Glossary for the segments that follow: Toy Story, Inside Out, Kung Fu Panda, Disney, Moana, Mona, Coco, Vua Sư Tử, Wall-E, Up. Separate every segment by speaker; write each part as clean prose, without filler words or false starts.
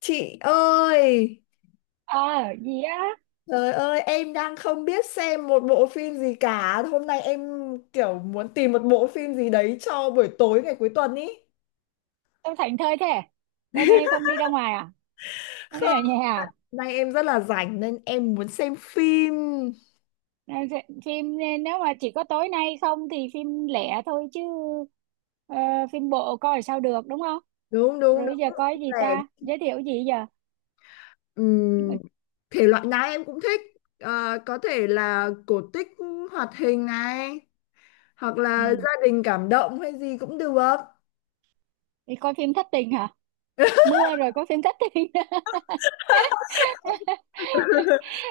Speaker 1: Chị ơi,
Speaker 2: Ờ. Gì á?
Speaker 1: trời ơi, em đang không biết xem một bộ phim gì cả. Hôm nay em kiểu muốn tìm một bộ phim gì đấy cho buổi tối ngày cuối tuần ý.
Speaker 2: Sao thảnh thơi thế? Hôm nay không đi ra ngoài à? Hôm
Speaker 1: Không,
Speaker 2: nay ở nhà à?
Speaker 1: nay em rất là rảnh nên em muốn xem phim.
Speaker 2: Phim nên nếu mà chỉ có tối nay không thì phim lẻ thôi chứ. ờ, Phim bộ coi sao được, đúng không?
Speaker 1: Đúng, đúng,
Speaker 2: Rồi bây giờ
Speaker 1: đúng.
Speaker 2: coi gì
Speaker 1: Để,
Speaker 2: ta, giới thiệu gì giờ?
Speaker 1: ừm,
Speaker 2: Mà-
Speaker 1: thể loại nào em cũng thích. Ờ, có thể là cổ tích, hoạt hình này, hoặc là
Speaker 2: ừ.
Speaker 1: gia đình cảm động hay gì cũng được.
Speaker 2: Đi coi phim thất tình hả? Mưa rồi có phim thất tình.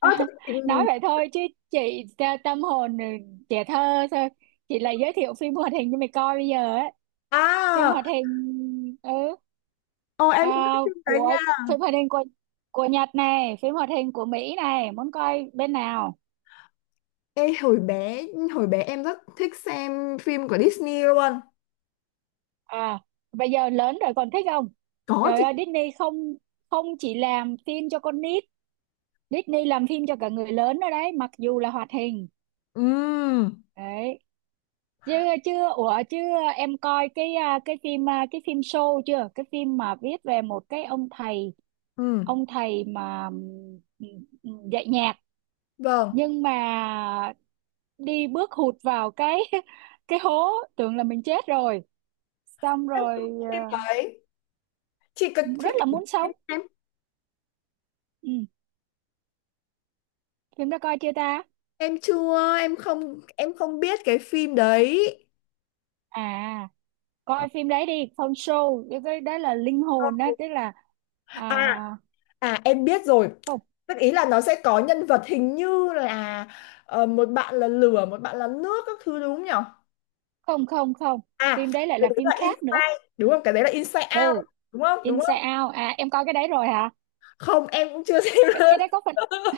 Speaker 1: Ơ, thế
Speaker 2: Nói
Speaker 1: chị-
Speaker 2: vậy thôi chứ, chị tâm hồn trẻ thơ thôi. Chị lại giới thiệu phim hoạt hình cho mày coi bây giờ ấy. Phim
Speaker 1: à,
Speaker 2: hoạt hình. Ừ.
Speaker 1: ồ em cũng
Speaker 2: À,
Speaker 1: thích phim đấy
Speaker 2: của
Speaker 1: nha.
Speaker 2: phim hoạt hình của Nhật này, phim hoạt hình của Mỹ này, muốn coi bên nào?
Speaker 1: Ê, hồi bé em rất thích xem phim của Disney luôn.
Speaker 2: À, bây giờ lớn rồi còn thích không?
Speaker 1: Có
Speaker 2: Trời
Speaker 1: chị.
Speaker 2: ơi, Disney không không chỉ làm phim cho con nít, Disney làm phim cho cả người lớn nữa đấy, mặc dù là hoạt hình.
Speaker 1: Ừm,
Speaker 2: Đấy. Chưa chưa ủa chưa em coi cái phim show chưa? Cái phim mà viết về một cái ông thầy,
Speaker 1: ừm,
Speaker 2: mà dạy nhạc,
Speaker 1: vâng.
Speaker 2: nhưng mà đi bước hụt vào cái hố, tưởng là mình chết rồi, xong
Speaker 1: Em
Speaker 2: rồi
Speaker 1: không biết phim đấy, chị cực
Speaker 2: ờ,
Speaker 1: chị.
Speaker 2: rất là muốn sống.
Speaker 1: em
Speaker 2: Ừ. Phim đó coi chưa ta?
Speaker 1: em chưa, em không biết cái phim đấy.
Speaker 2: À, coi phim đấy đi, Phong show, cái đó là linh hồn đó, tức là à,
Speaker 1: À, à em biết rồi,
Speaker 2: không,
Speaker 1: tức ý là nó sẽ có nhân vật hình như là một bạn là lửa, một bạn là nước các thứ, đúng không nhỉ?
Speaker 2: không, không. Không,
Speaker 1: À,
Speaker 2: phim đấy lại
Speaker 1: cái
Speaker 2: là
Speaker 1: đấy
Speaker 2: phim
Speaker 1: là
Speaker 2: khác nữa.
Speaker 1: Inside đúng không, cái đấy là Inside Out
Speaker 2: Ừ.
Speaker 1: đúng không đúng
Speaker 2: Inside
Speaker 1: không?
Speaker 2: Out à, em coi cái đấy rồi hả?
Speaker 1: Không, em cũng chưa xem
Speaker 2: cái,
Speaker 1: luôn.
Speaker 2: cái đấy có phần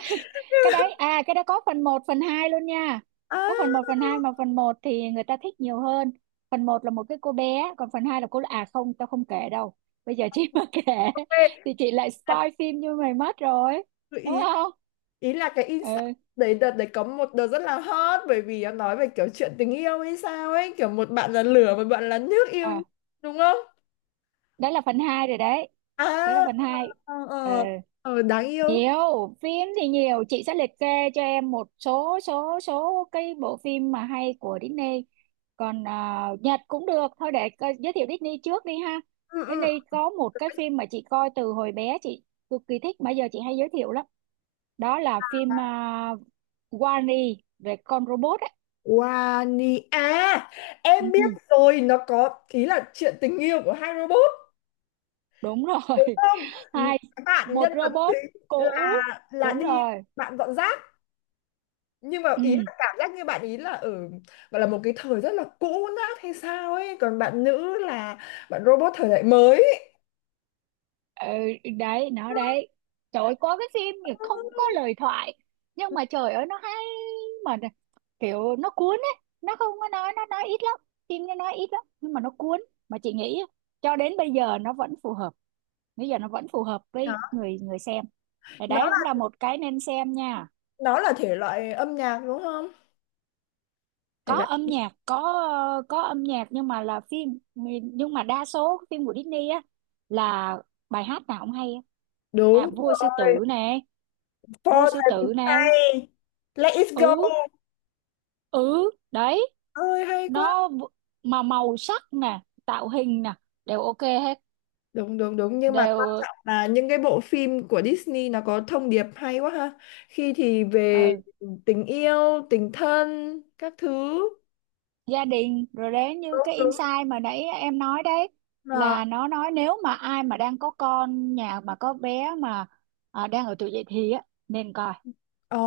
Speaker 2: cái đấy à, cái đấy có phần một phần 2 luôn nha.
Speaker 1: À,
Speaker 2: Có phần một phần hai, mà phần một thì người ta thích nhiều hơn. Phần một là một cái cô bé, còn phần 2 là cô, à không, tao không kể đâu. Bây giờ chị mà kể
Speaker 1: về,
Speaker 2: thì chị lại
Speaker 1: à,
Speaker 2: spoil phim như mày mất rồi, đúng
Speaker 1: ý
Speaker 2: không?
Speaker 1: ý là cái insight
Speaker 2: Ừ.
Speaker 1: đấy. Đợt đấy có một đợt rất là hot bởi vì nó nói về kiểu chuyện tình yêu hay sao ấy, kiểu một bạn là lửa, một bạn là nước yêu nhau,
Speaker 2: À,
Speaker 1: đúng không?
Speaker 2: đó là phần 2 rồi đấy.
Speaker 1: À,
Speaker 2: Đó là phần hai.
Speaker 1: ờ
Speaker 2: Ừ.
Speaker 1: ờ. Ờ, đáng yêu.
Speaker 2: Nhiều phim thì nhiều, chị sẽ liệt kê cho em một số số số cái bộ phim mà hay của Disney. Còn à, Nhật cũng được thôi, để giới thiệu Disney trước đi ha.
Speaker 1: Ừ, ừ.
Speaker 2: Disney có một cái phim mà chị coi từ hồi bé, chị cực kỳ thích mà giờ chị hay giới thiệu lắm. Đó là phim Wall-E, về con robot ấy.
Speaker 1: Wani à,
Speaker 2: Ừ,
Speaker 1: em biết
Speaker 2: ừ,
Speaker 1: rồi, nó có ý là chuyện tình yêu của hai robot,
Speaker 2: đúng rồi.
Speaker 1: đúng không?
Speaker 2: Hai
Speaker 1: Bạn
Speaker 2: một
Speaker 1: nhân vật
Speaker 2: robot
Speaker 1: chính
Speaker 2: cũ.
Speaker 1: là là
Speaker 2: Đúng
Speaker 1: đi,
Speaker 2: rồi.
Speaker 1: bạn dọn rác, nhưng mà ý là
Speaker 2: Ừ.
Speaker 1: cảm giác như bạn ý là ở, gọi là một cái thời rất là cũ nát hay sao ấy, còn bạn nữ là bạn robot thời đại mới.
Speaker 2: Ừ, đấy nó đấy. Trời ơi, có cái phim thì không có lời thoại, nhưng mà trời ơi nó hay. Mà nè, kiểu nó cuốn ấy, nó không có nói, nó nói ít lắm. Phim nó nói ít lắm nhưng mà nó cuốn. Mà chị nghĩ cho đến bây giờ nó vẫn phù hợp, bây giờ nó vẫn phù hợp
Speaker 1: Đó.
Speaker 2: với người người xem. Thì
Speaker 1: nó
Speaker 2: đấy cũng là một cái nên xem nha.
Speaker 1: nó là thể loại âm nhạc đúng không? Thể
Speaker 2: Có
Speaker 1: loại.
Speaker 2: âm nhạc có. Có âm nhạc nhưng mà là phim. Nhưng mà đa số phim của Disney á là bài hát nào cũng hay á. À,
Speaker 1: Đúng
Speaker 2: Vua Sư
Speaker 1: rồi.
Speaker 2: Tử nè, đuôi
Speaker 1: For
Speaker 2: sư
Speaker 1: the
Speaker 2: tử này.
Speaker 1: Sky, let it go,
Speaker 2: Ừ. Ừ đấy.
Speaker 1: ơi hay quá.
Speaker 2: nó v- mà màu sắc nè, tạo hình nè, đều ok hết,
Speaker 1: Đúng đúng đúng, nhưng mà quan
Speaker 2: đều.
Speaker 1: trọng là những cái bộ phim của Disney nó có thông điệp hay quá ha. Khi thì về
Speaker 2: ờ,
Speaker 1: tình yêu, tình thân các thứ.
Speaker 2: Gia đình, rồi đến như
Speaker 1: Đúng
Speaker 2: cái
Speaker 1: đúng.
Speaker 2: insight mà nãy em nói đấy,
Speaker 1: Là
Speaker 2: là nó nói nếu mà ai mà đang có con, nhà mà có bé mà à, đang ở tuổi dậy thì á, nên coi,
Speaker 1: ồ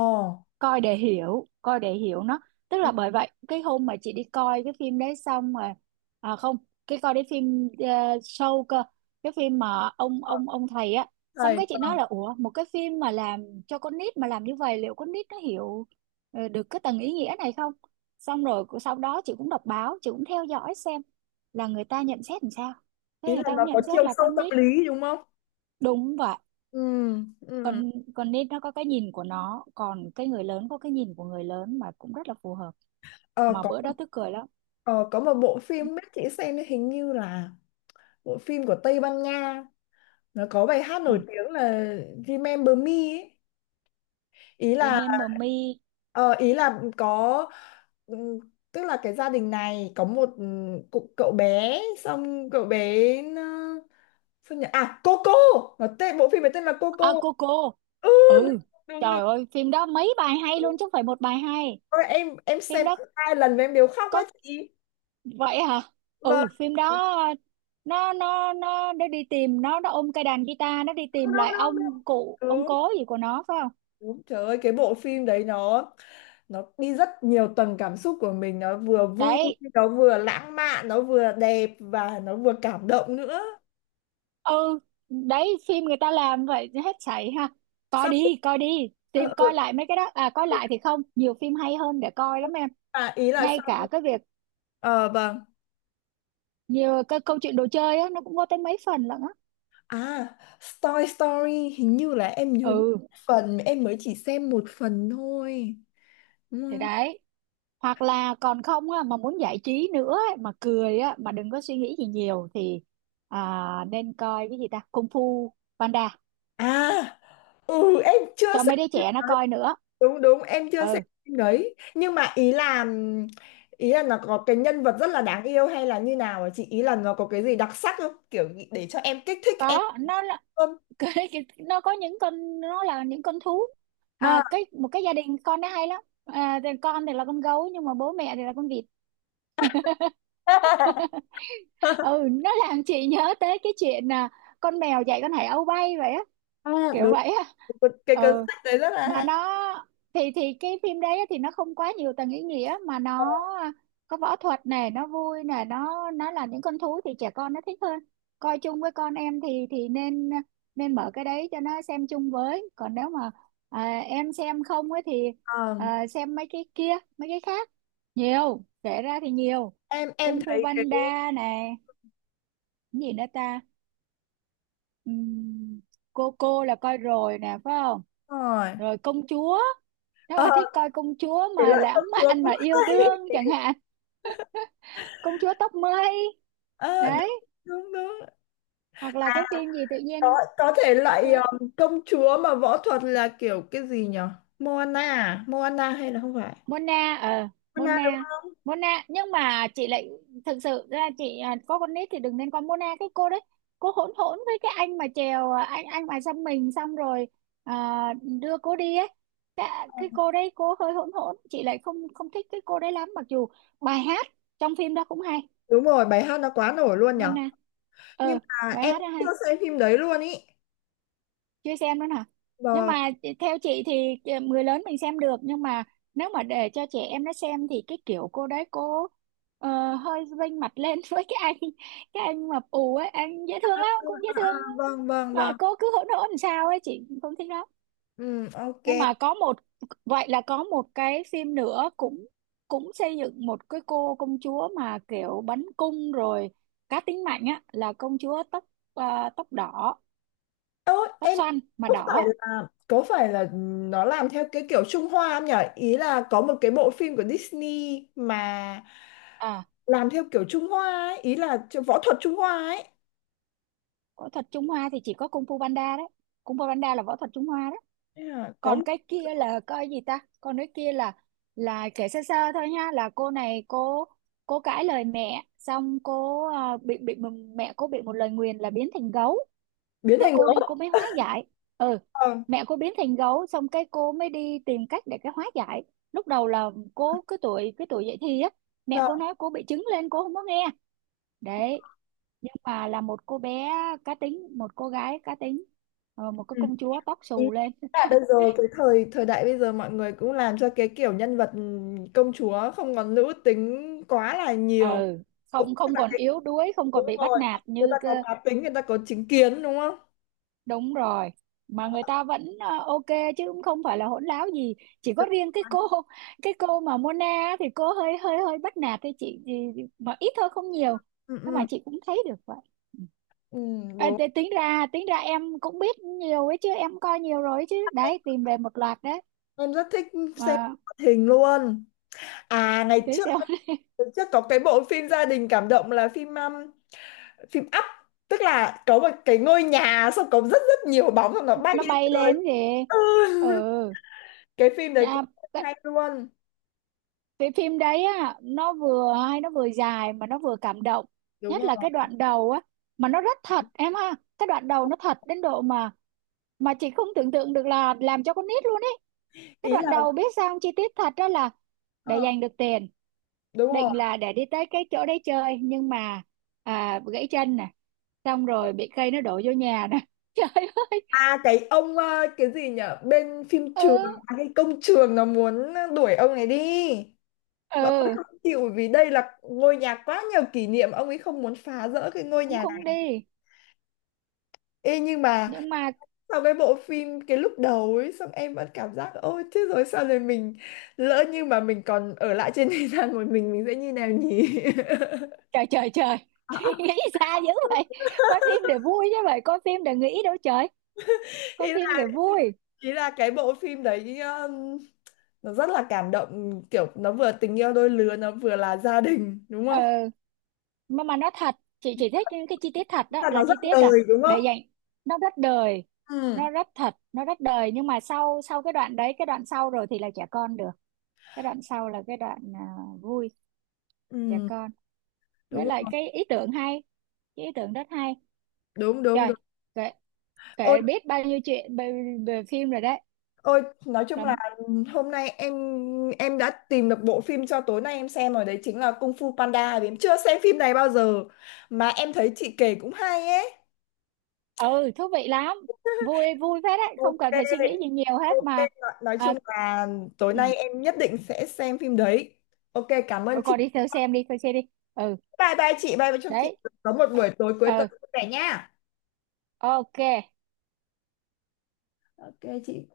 Speaker 2: coi để hiểu nó. Tức là bởi vậy cái hôm mà chị đi coi cái phim đấy xong mà, à không, cái coi cái phim show cơ, cái phim mà ông thầy á. Xong
Speaker 1: thầy,
Speaker 2: cái chị nói là ủa, một cái phim mà làm cho con nít mà làm như vậy liệu con nít nó hiểu được cái tầng ý nghĩa này không. Xong rồi sau đó chị cũng đọc báo, chị cũng theo dõi xem là người ta nhận xét làm sao. Thế
Speaker 1: ý
Speaker 2: người
Speaker 1: là
Speaker 2: ta
Speaker 1: nó
Speaker 2: cũng
Speaker 1: có
Speaker 2: nhận xét
Speaker 1: chiều
Speaker 2: là
Speaker 1: sâu
Speaker 2: con
Speaker 1: tâm
Speaker 2: nít,
Speaker 1: lý đúng không?
Speaker 2: đúng vậy.
Speaker 1: Ừ,
Speaker 2: con
Speaker 1: ừ.
Speaker 2: con nít nó có cái nhìn của nó, còn cái người lớn có cái nhìn của người lớn mà cũng rất là phù hợp.
Speaker 1: Ờ,
Speaker 2: Mà
Speaker 1: có.
Speaker 2: bữa đó tức cười lắm.
Speaker 1: Ờ, có một bộ phim biết chị xem hình như là bộ phim của Tây Ban Nha, nó có bài hát
Speaker 2: Ừ.
Speaker 1: nổi tiếng là Remember Me ấy. Ý là,
Speaker 2: Remember Me.
Speaker 1: ờ, ý là có, ừm, tức là cái gia đình này có một, cụ- cậu bé, xong cậu bé nó, sao nhỉ? À Coco, nó tên bộ phim này tên là Coco.
Speaker 2: À, Coco.
Speaker 1: Ừ,
Speaker 2: Ừ.
Speaker 1: đúng, đúng,
Speaker 2: Trời
Speaker 1: đúng.
Speaker 2: ơi phim đó mấy bài hay luôn chứ không phải một bài hay.
Speaker 1: Ôi, em
Speaker 2: Phim
Speaker 1: xem
Speaker 2: đó
Speaker 1: tận hai lần mà em đều khóc quá
Speaker 2: có.
Speaker 1: chị.
Speaker 2: Vậy hả?
Speaker 1: Vâng.
Speaker 2: Ừ. Phim đó nó đi tìm, nó ôm cây đàn guitar, nó đi
Speaker 1: Đâu
Speaker 2: tìm
Speaker 1: đâu,
Speaker 2: lại
Speaker 1: đâu đâu.
Speaker 2: ông cụ ông
Speaker 1: Đúng.
Speaker 2: cố gì của nó phải không?
Speaker 1: Đúng. Trời ơi, cái bộ phim đấy nó đi rất nhiều tầng cảm xúc của mình, nó vừa vui,
Speaker 2: Đấy.
Speaker 1: nó vừa lãng mạn, nó vừa đẹp, và nó vừa cảm động nữa.
Speaker 2: Ừ. Đấy, phim người ta làm vậy hết sảy ha. Coi
Speaker 1: Xong.
Speaker 2: đi, coi đi,
Speaker 1: Ờ,
Speaker 2: tìm
Speaker 1: ờ,
Speaker 2: coi
Speaker 1: ờ.
Speaker 2: lại mấy cái đó, à coi
Speaker 1: Ừ,
Speaker 2: lại thì không, nhiều phim hay hơn để coi lắm em.
Speaker 1: à, ý là
Speaker 2: Ngay
Speaker 1: xong.
Speaker 2: cả cái việc
Speaker 1: Ờ vâng.
Speaker 2: nhiều cái câu chuyện đồ chơi á, nó cũng có tới mấy phần lận á.
Speaker 1: À, Toy Story hình như là em nhớ,
Speaker 2: Ừ,
Speaker 1: phần em mới chỉ xem một phần thôi.
Speaker 2: thì
Speaker 1: Ừ.
Speaker 2: đấy. Hoặc là còn không á mà muốn giải trí nữa ấy, mà cười á mà đừng có suy nghĩ gì nhiều thì à, nên coi cái gì ta, Kung Fu Panda,
Speaker 1: À ừ, em chưa
Speaker 2: cho mấy đứa
Speaker 1: xem.
Speaker 2: trẻ nó coi nữa.
Speaker 1: Đúng đúng, em chưa xem
Speaker 2: Ừ,
Speaker 1: phim đấy, nhưng mà ý là, ý là nó có cái nhân vật rất là đáng yêu, hay là như nào ạ chị, ý là nó có cái gì đặc sắc không, kiểu nghĩ- để cho em, kích thích em
Speaker 2: có, nó là
Speaker 1: hơn.
Speaker 2: nó có những con, nó là những con thú mà,
Speaker 1: À,
Speaker 2: cái một cái gia đình con nó hay lắm à, thì con thì là con gấu nhưng mà bố mẹ thì là con vịt. Ừ, nó làm chị nhớ tới cái chuyện à, con mèo dạy con hải âu bay vậy á,
Speaker 1: à,
Speaker 2: kiểu
Speaker 1: đúng
Speaker 2: vậy á.
Speaker 1: cái cuốn
Speaker 2: Ừ,
Speaker 1: sách đấy rất là
Speaker 2: mà
Speaker 1: hay.
Speaker 2: nó thì cái phim đấy á, thì nó không quá nhiều tầng ý nghĩa mà nó à, có võ thuật này, nó vui này, nó là những con thú thì trẻ con nó thích hơn. Coi chung với con em thì nên nên mở cái đấy cho nó xem chung với, còn nếu mà à, em xem không ấy thì
Speaker 1: Ờ,
Speaker 2: à, xem mấy cái kia, mấy cái khác. Nhiều kể ra thì nhiều.
Speaker 1: em
Speaker 2: Kung Fu
Speaker 1: thấy cái
Speaker 2: Panda này, cái gì nữa ta? Ừm, cô là coi rồi nè phải không?
Speaker 1: rồi.
Speaker 2: Rồi công chúa, nếu
Speaker 1: Ờ,
Speaker 2: mà thích coi công chúa
Speaker 1: thể
Speaker 2: mà
Speaker 1: loại công
Speaker 2: lãng
Speaker 1: chúa
Speaker 2: mạn mà
Speaker 1: cũng
Speaker 2: yêu
Speaker 1: hay.
Speaker 2: đương chẳng hạn. Công chúa tóc mây
Speaker 1: Ờ, đúng
Speaker 2: đấy.
Speaker 1: đúng đúng.
Speaker 2: Hoặc là cái phim gì tự
Speaker 1: có
Speaker 2: nhiên
Speaker 1: có thể loại
Speaker 2: quên,
Speaker 1: công chúa mà võ thuật là kiểu cái gì nhở? Moana à? Moana hay là không phải?
Speaker 2: Mona,
Speaker 1: Moana
Speaker 2: Mona.
Speaker 1: đúng.
Speaker 2: Mona, nhưng mà chị lại, thực sự ra chị à, có con nít thì đừng nên con Mona, cái cô đấy. Cô hỗn hỗn với cái anh mà chèo, à anh mà xăm mình xong rồi à, đưa cô đi ấy. Cái cô đấy cô hơi hỗn hỗn, chị lại không không thích cái cô đấy lắm, mặc dù bài hát trong phim đó cũng hay.
Speaker 1: Đúng rồi, bài hát nó quá nổi luôn nhở.
Speaker 2: Mona.
Speaker 1: Nhưng
Speaker 2: ờ
Speaker 1: mà
Speaker 2: Bài
Speaker 1: em
Speaker 2: hát đó
Speaker 1: chưa
Speaker 2: hay.
Speaker 1: xem phim đấy luôn ý.
Speaker 2: Chưa xem nữa hả? Nhưng
Speaker 1: Vâng,
Speaker 2: mà theo chị thì người lớn mình xem được, nhưng mà nếu mà để cho trẻ em nó xem thì cái kiểu cô đấy cô hơi vênh mặt lên với cái anh mập ù ấy, anh dễ thương lắm,
Speaker 1: à,
Speaker 2: cũng dễ
Speaker 1: à,
Speaker 2: thương.
Speaker 1: vâng, vâng,
Speaker 2: Mà
Speaker 1: vâng.
Speaker 2: cô cứ hỗn hỗn làm sao ấy, chị không thích lắm.
Speaker 1: Ừ, ok.
Speaker 2: Nhưng mà có một vậy là có một cái phim nữa cũng cũng xây dựng một cái cô công chúa mà kiểu bắn cung rồi, cá tính mạnh á, là công chúa tóc tóc đỏ,
Speaker 1: Ơ,
Speaker 2: tóc
Speaker 1: em
Speaker 2: xoăn mà
Speaker 1: có
Speaker 2: đỏ
Speaker 1: phải
Speaker 2: á.
Speaker 1: là có phải là nó làm theo cái kiểu Trung Hoa không nhỉ? Ý là có một cái bộ phim của Disney mà
Speaker 2: À,
Speaker 1: làm theo kiểu Trung Hoa ấy, ý là võ thuật Trung Hoa ấy.
Speaker 2: võ thuật Trung Hoa thì chỉ có Kung Fu Panda đấy. Kung Fu Panda là võ thuật Trung Hoa đấy.
Speaker 1: Thế là có
Speaker 2: Còn
Speaker 1: một,
Speaker 2: cái kia là coi gì ta, còn cái kia là kể sơ sơ thôi nha, là cô này cô cãi lời mẹ xong cô à, bị mẹ cô bị một lời nguyền là biến thành gấu.
Speaker 1: biến
Speaker 2: Thế
Speaker 1: thành
Speaker 2: cô đi
Speaker 1: gấu.
Speaker 2: cô mới hóa giải. Ừ.
Speaker 1: Vâng,
Speaker 2: Mẹ cô biến thành gấu xong cái cô mới đi tìm cách để cái hóa giải. Lúc đầu là cô cái tuổi dậy thì á, mẹ
Speaker 1: vâng.
Speaker 2: cô nói cô bị trứng lên cô không có nghe. Đấy, nhưng mà là một cô bé cá tính, một cô gái cá tính, một cái
Speaker 1: Ừ.
Speaker 2: công chúa tóc
Speaker 1: Ừ,
Speaker 2: xù lên.
Speaker 1: là bây giờ cái thời thời đại bây giờ mọi người cũng làm cho cái kiểu nhân vật công chúa không còn nữ tính quá là nhiều,
Speaker 2: Ừ,
Speaker 1: cũng
Speaker 2: không
Speaker 1: tức
Speaker 2: không
Speaker 1: là
Speaker 2: còn
Speaker 1: cái
Speaker 2: yếu đuối, không còn
Speaker 1: đúng
Speaker 2: bị bắt
Speaker 1: rồi,
Speaker 2: nạt
Speaker 1: người
Speaker 2: như
Speaker 1: ta có
Speaker 2: cơ.
Speaker 1: cá tính, người ta có chính kiến đúng không?
Speaker 2: Đúng rồi, mà người ta vẫn ok, chứ cũng không phải là hỗn láo gì. Chỉ có
Speaker 1: Đúng
Speaker 2: riêng
Speaker 1: rồi.
Speaker 2: cái cô mà Mona á, thì cô hơi hơi hơi bắt nạt thì chị thì, mà ít thôi không nhiều,
Speaker 1: Ừ,
Speaker 2: nhưng mà
Speaker 1: ừ,
Speaker 2: chị cũng thấy được vậy. Ừ.
Speaker 1: ừ, đúng,
Speaker 2: Thế tính ra em cũng biết nhiều ấy chứ, em coi nhiều rồi ấy chứ,
Speaker 1: em
Speaker 2: đấy tìm về một loạt đấy.
Speaker 1: rất thích xem
Speaker 2: Mà
Speaker 1: hoạt hình luôn. À ngày
Speaker 2: thế
Speaker 1: trước,
Speaker 2: sao?
Speaker 1: ngày trước có cái bộ phim gia đình cảm động là phim, phim Up, tức là có một cái ngôi nhà, xong có rất rất nhiều bóng xong nó bay
Speaker 2: Nó
Speaker 1: lên
Speaker 2: bay lên
Speaker 1: trời.
Speaker 2: kìa.
Speaker 1: Ừ.
Speaker 2: Ừ.
Speaker 1: Cái phim đấy cũng
Speaker 2: À, cái,
Speaker 1: hay luôn.
Speaker 2: cái phim đấy á nó vừa hay, nó vừa dài mà nó vừa cảm động.
Speaker 1: Đúng
Speaker 2: Nhất
Speaker 1: rồi,
Speaker 2: là cái đoạn đầu á. Mà nó rất thật em ha, cái đoạn đầu nó thật đến độ mà chị không tưởng tượng được là làm cho con nít luôn ấy. Cái
Speaker 1: ý
Speaker 2: đoạn
Speaker 1: là,
Speaker 2: đầu biết sao không? Chi tiết thật đó là để
Speaker 1: ờ,
Speaker 2: giành được tiền,
Speaker 1: đúng rồi.
Speaker 2: định là để đi tới cái chỗ đấy chơi nhưng mà à, gãy chân nè, xong rồi bị cây nó đổ vô nhà nè trời ơi.
Speaker 1: À cái ông, ờ, cái gì nhở bên phim
Speaker 2: Ừ,
Speaker 1: trường? À, cái công trường nó muốn đuổi ông này đi và ông ấy
Speaker 2: ừ,
Speaker 1: không chịu vì đây là ngôi nhà quá nhiều kỷ niệm, ông ấy không muốn phá rỡ cái ngôi
Speaker 2: cũng
Speaker 1: nhà
Speaker 2: không
Speaker 1: này.
Speaker 2: đi.
Speaker 1: Ê, nhưng mà
Speaker 2: Nhưng mà
Speaker 1: sau cái bộ phim cái lúc đầu ấy, xong em vẫn cảm giác ôi thế rồi sao rồi mình, lỡ như mà mình còn ở lại trên thế gian một mình sẽ như nào nhỉ?
Speaker 2: trời trời trời. Nghĩ xa dữ vậy, coi phim để vui chứ, vậy coi phim để nghĩ đâu trời, coi
Speaker 1: Ý
Speaker 2: phim để vui.
Speaker 1: ý là cái bộ phim đấy nó rất là cảm động, kiểu nó vừa tình yêu đôi lứa, nó vừa là gia đình đúng không?
Speaker 2: Ờ mà mà nó thật, chị chỉ thích những cái chi tiết thật đó
Speaker 1: Là
Speaker 2: là
Speaker 1: nó
Speaker 2: chi
Speaker 1: rất
Speaker 2: tiết,
Speaker 1: đời
Speaker 2: là
Speaker 1: đúng
Speaker 2: để
Speaker 1: không?
Speaker 2: dành. Nó rất đời,
Speaker 1: Ừ,
Speaker 2: nó rất thật, nó rất đời, nhưng mà sau sau cái đoạn đấy, cái đoạn sau rồi thì là trẻ con được. Cái đoạn sau là cái đoạn à, vui, trẻ
Speaker 1: ừ,
Speaker 2: con, với
Speaker 1: đúng
Speaker 2: lại
Speaker 1: không?
Speaker 2: cái ý tưởng hay, cái ý tưởng rất hay.
Speaker 1: Đúng đúng
Speaker 2: Trời,
Speaker 1: đúng.
Speaker 2: kể
Speaker 1: Ôi,
Speaker 2: kể biết bao nhiêu chuyện về phim rồi đấy.
Speaker 1: ôi nói chung
Speaker 2: Là.
Speaker 1: là hôm nay em đã tìm được bộ phim cho tối nay em xem rồi đấy, chính là Kung Fu Panda vì em chưa xem phim này bao giờ, mà em thấy chị kể cũng hay ấy.
Speaker 2: Ừ, thú vị lắm, vui vui phết đấy, không
Speaker 1: Ok,
Speaker 2: cần phải suy nghĩ gì nhiều hết
Speaker 1: ok,
Speaker 2: mà.
Speaker 1: nói
Speaker 2: À,
Speaker 1: chung là tối
Speaker 2: ừ.
Speaker 1: nay em nhất định sẽ xem phim đấy. Ok, cảm ơn
Speaker 2: Ừ, còn
Speaker 1: chị.
Speaker 2: đi theo xem đi theo xem đi. Ừ,
Speaker 1: Bye bye chị, bye bye, chúc chị
Speaker 2: đấy,
Speaker 1: có một buổi tối cuối
Speaker 2: ừ,
Speaker 1: tuần vui vẻ nha.
Speaker 2: ok.
Speaker 1: Ok chị.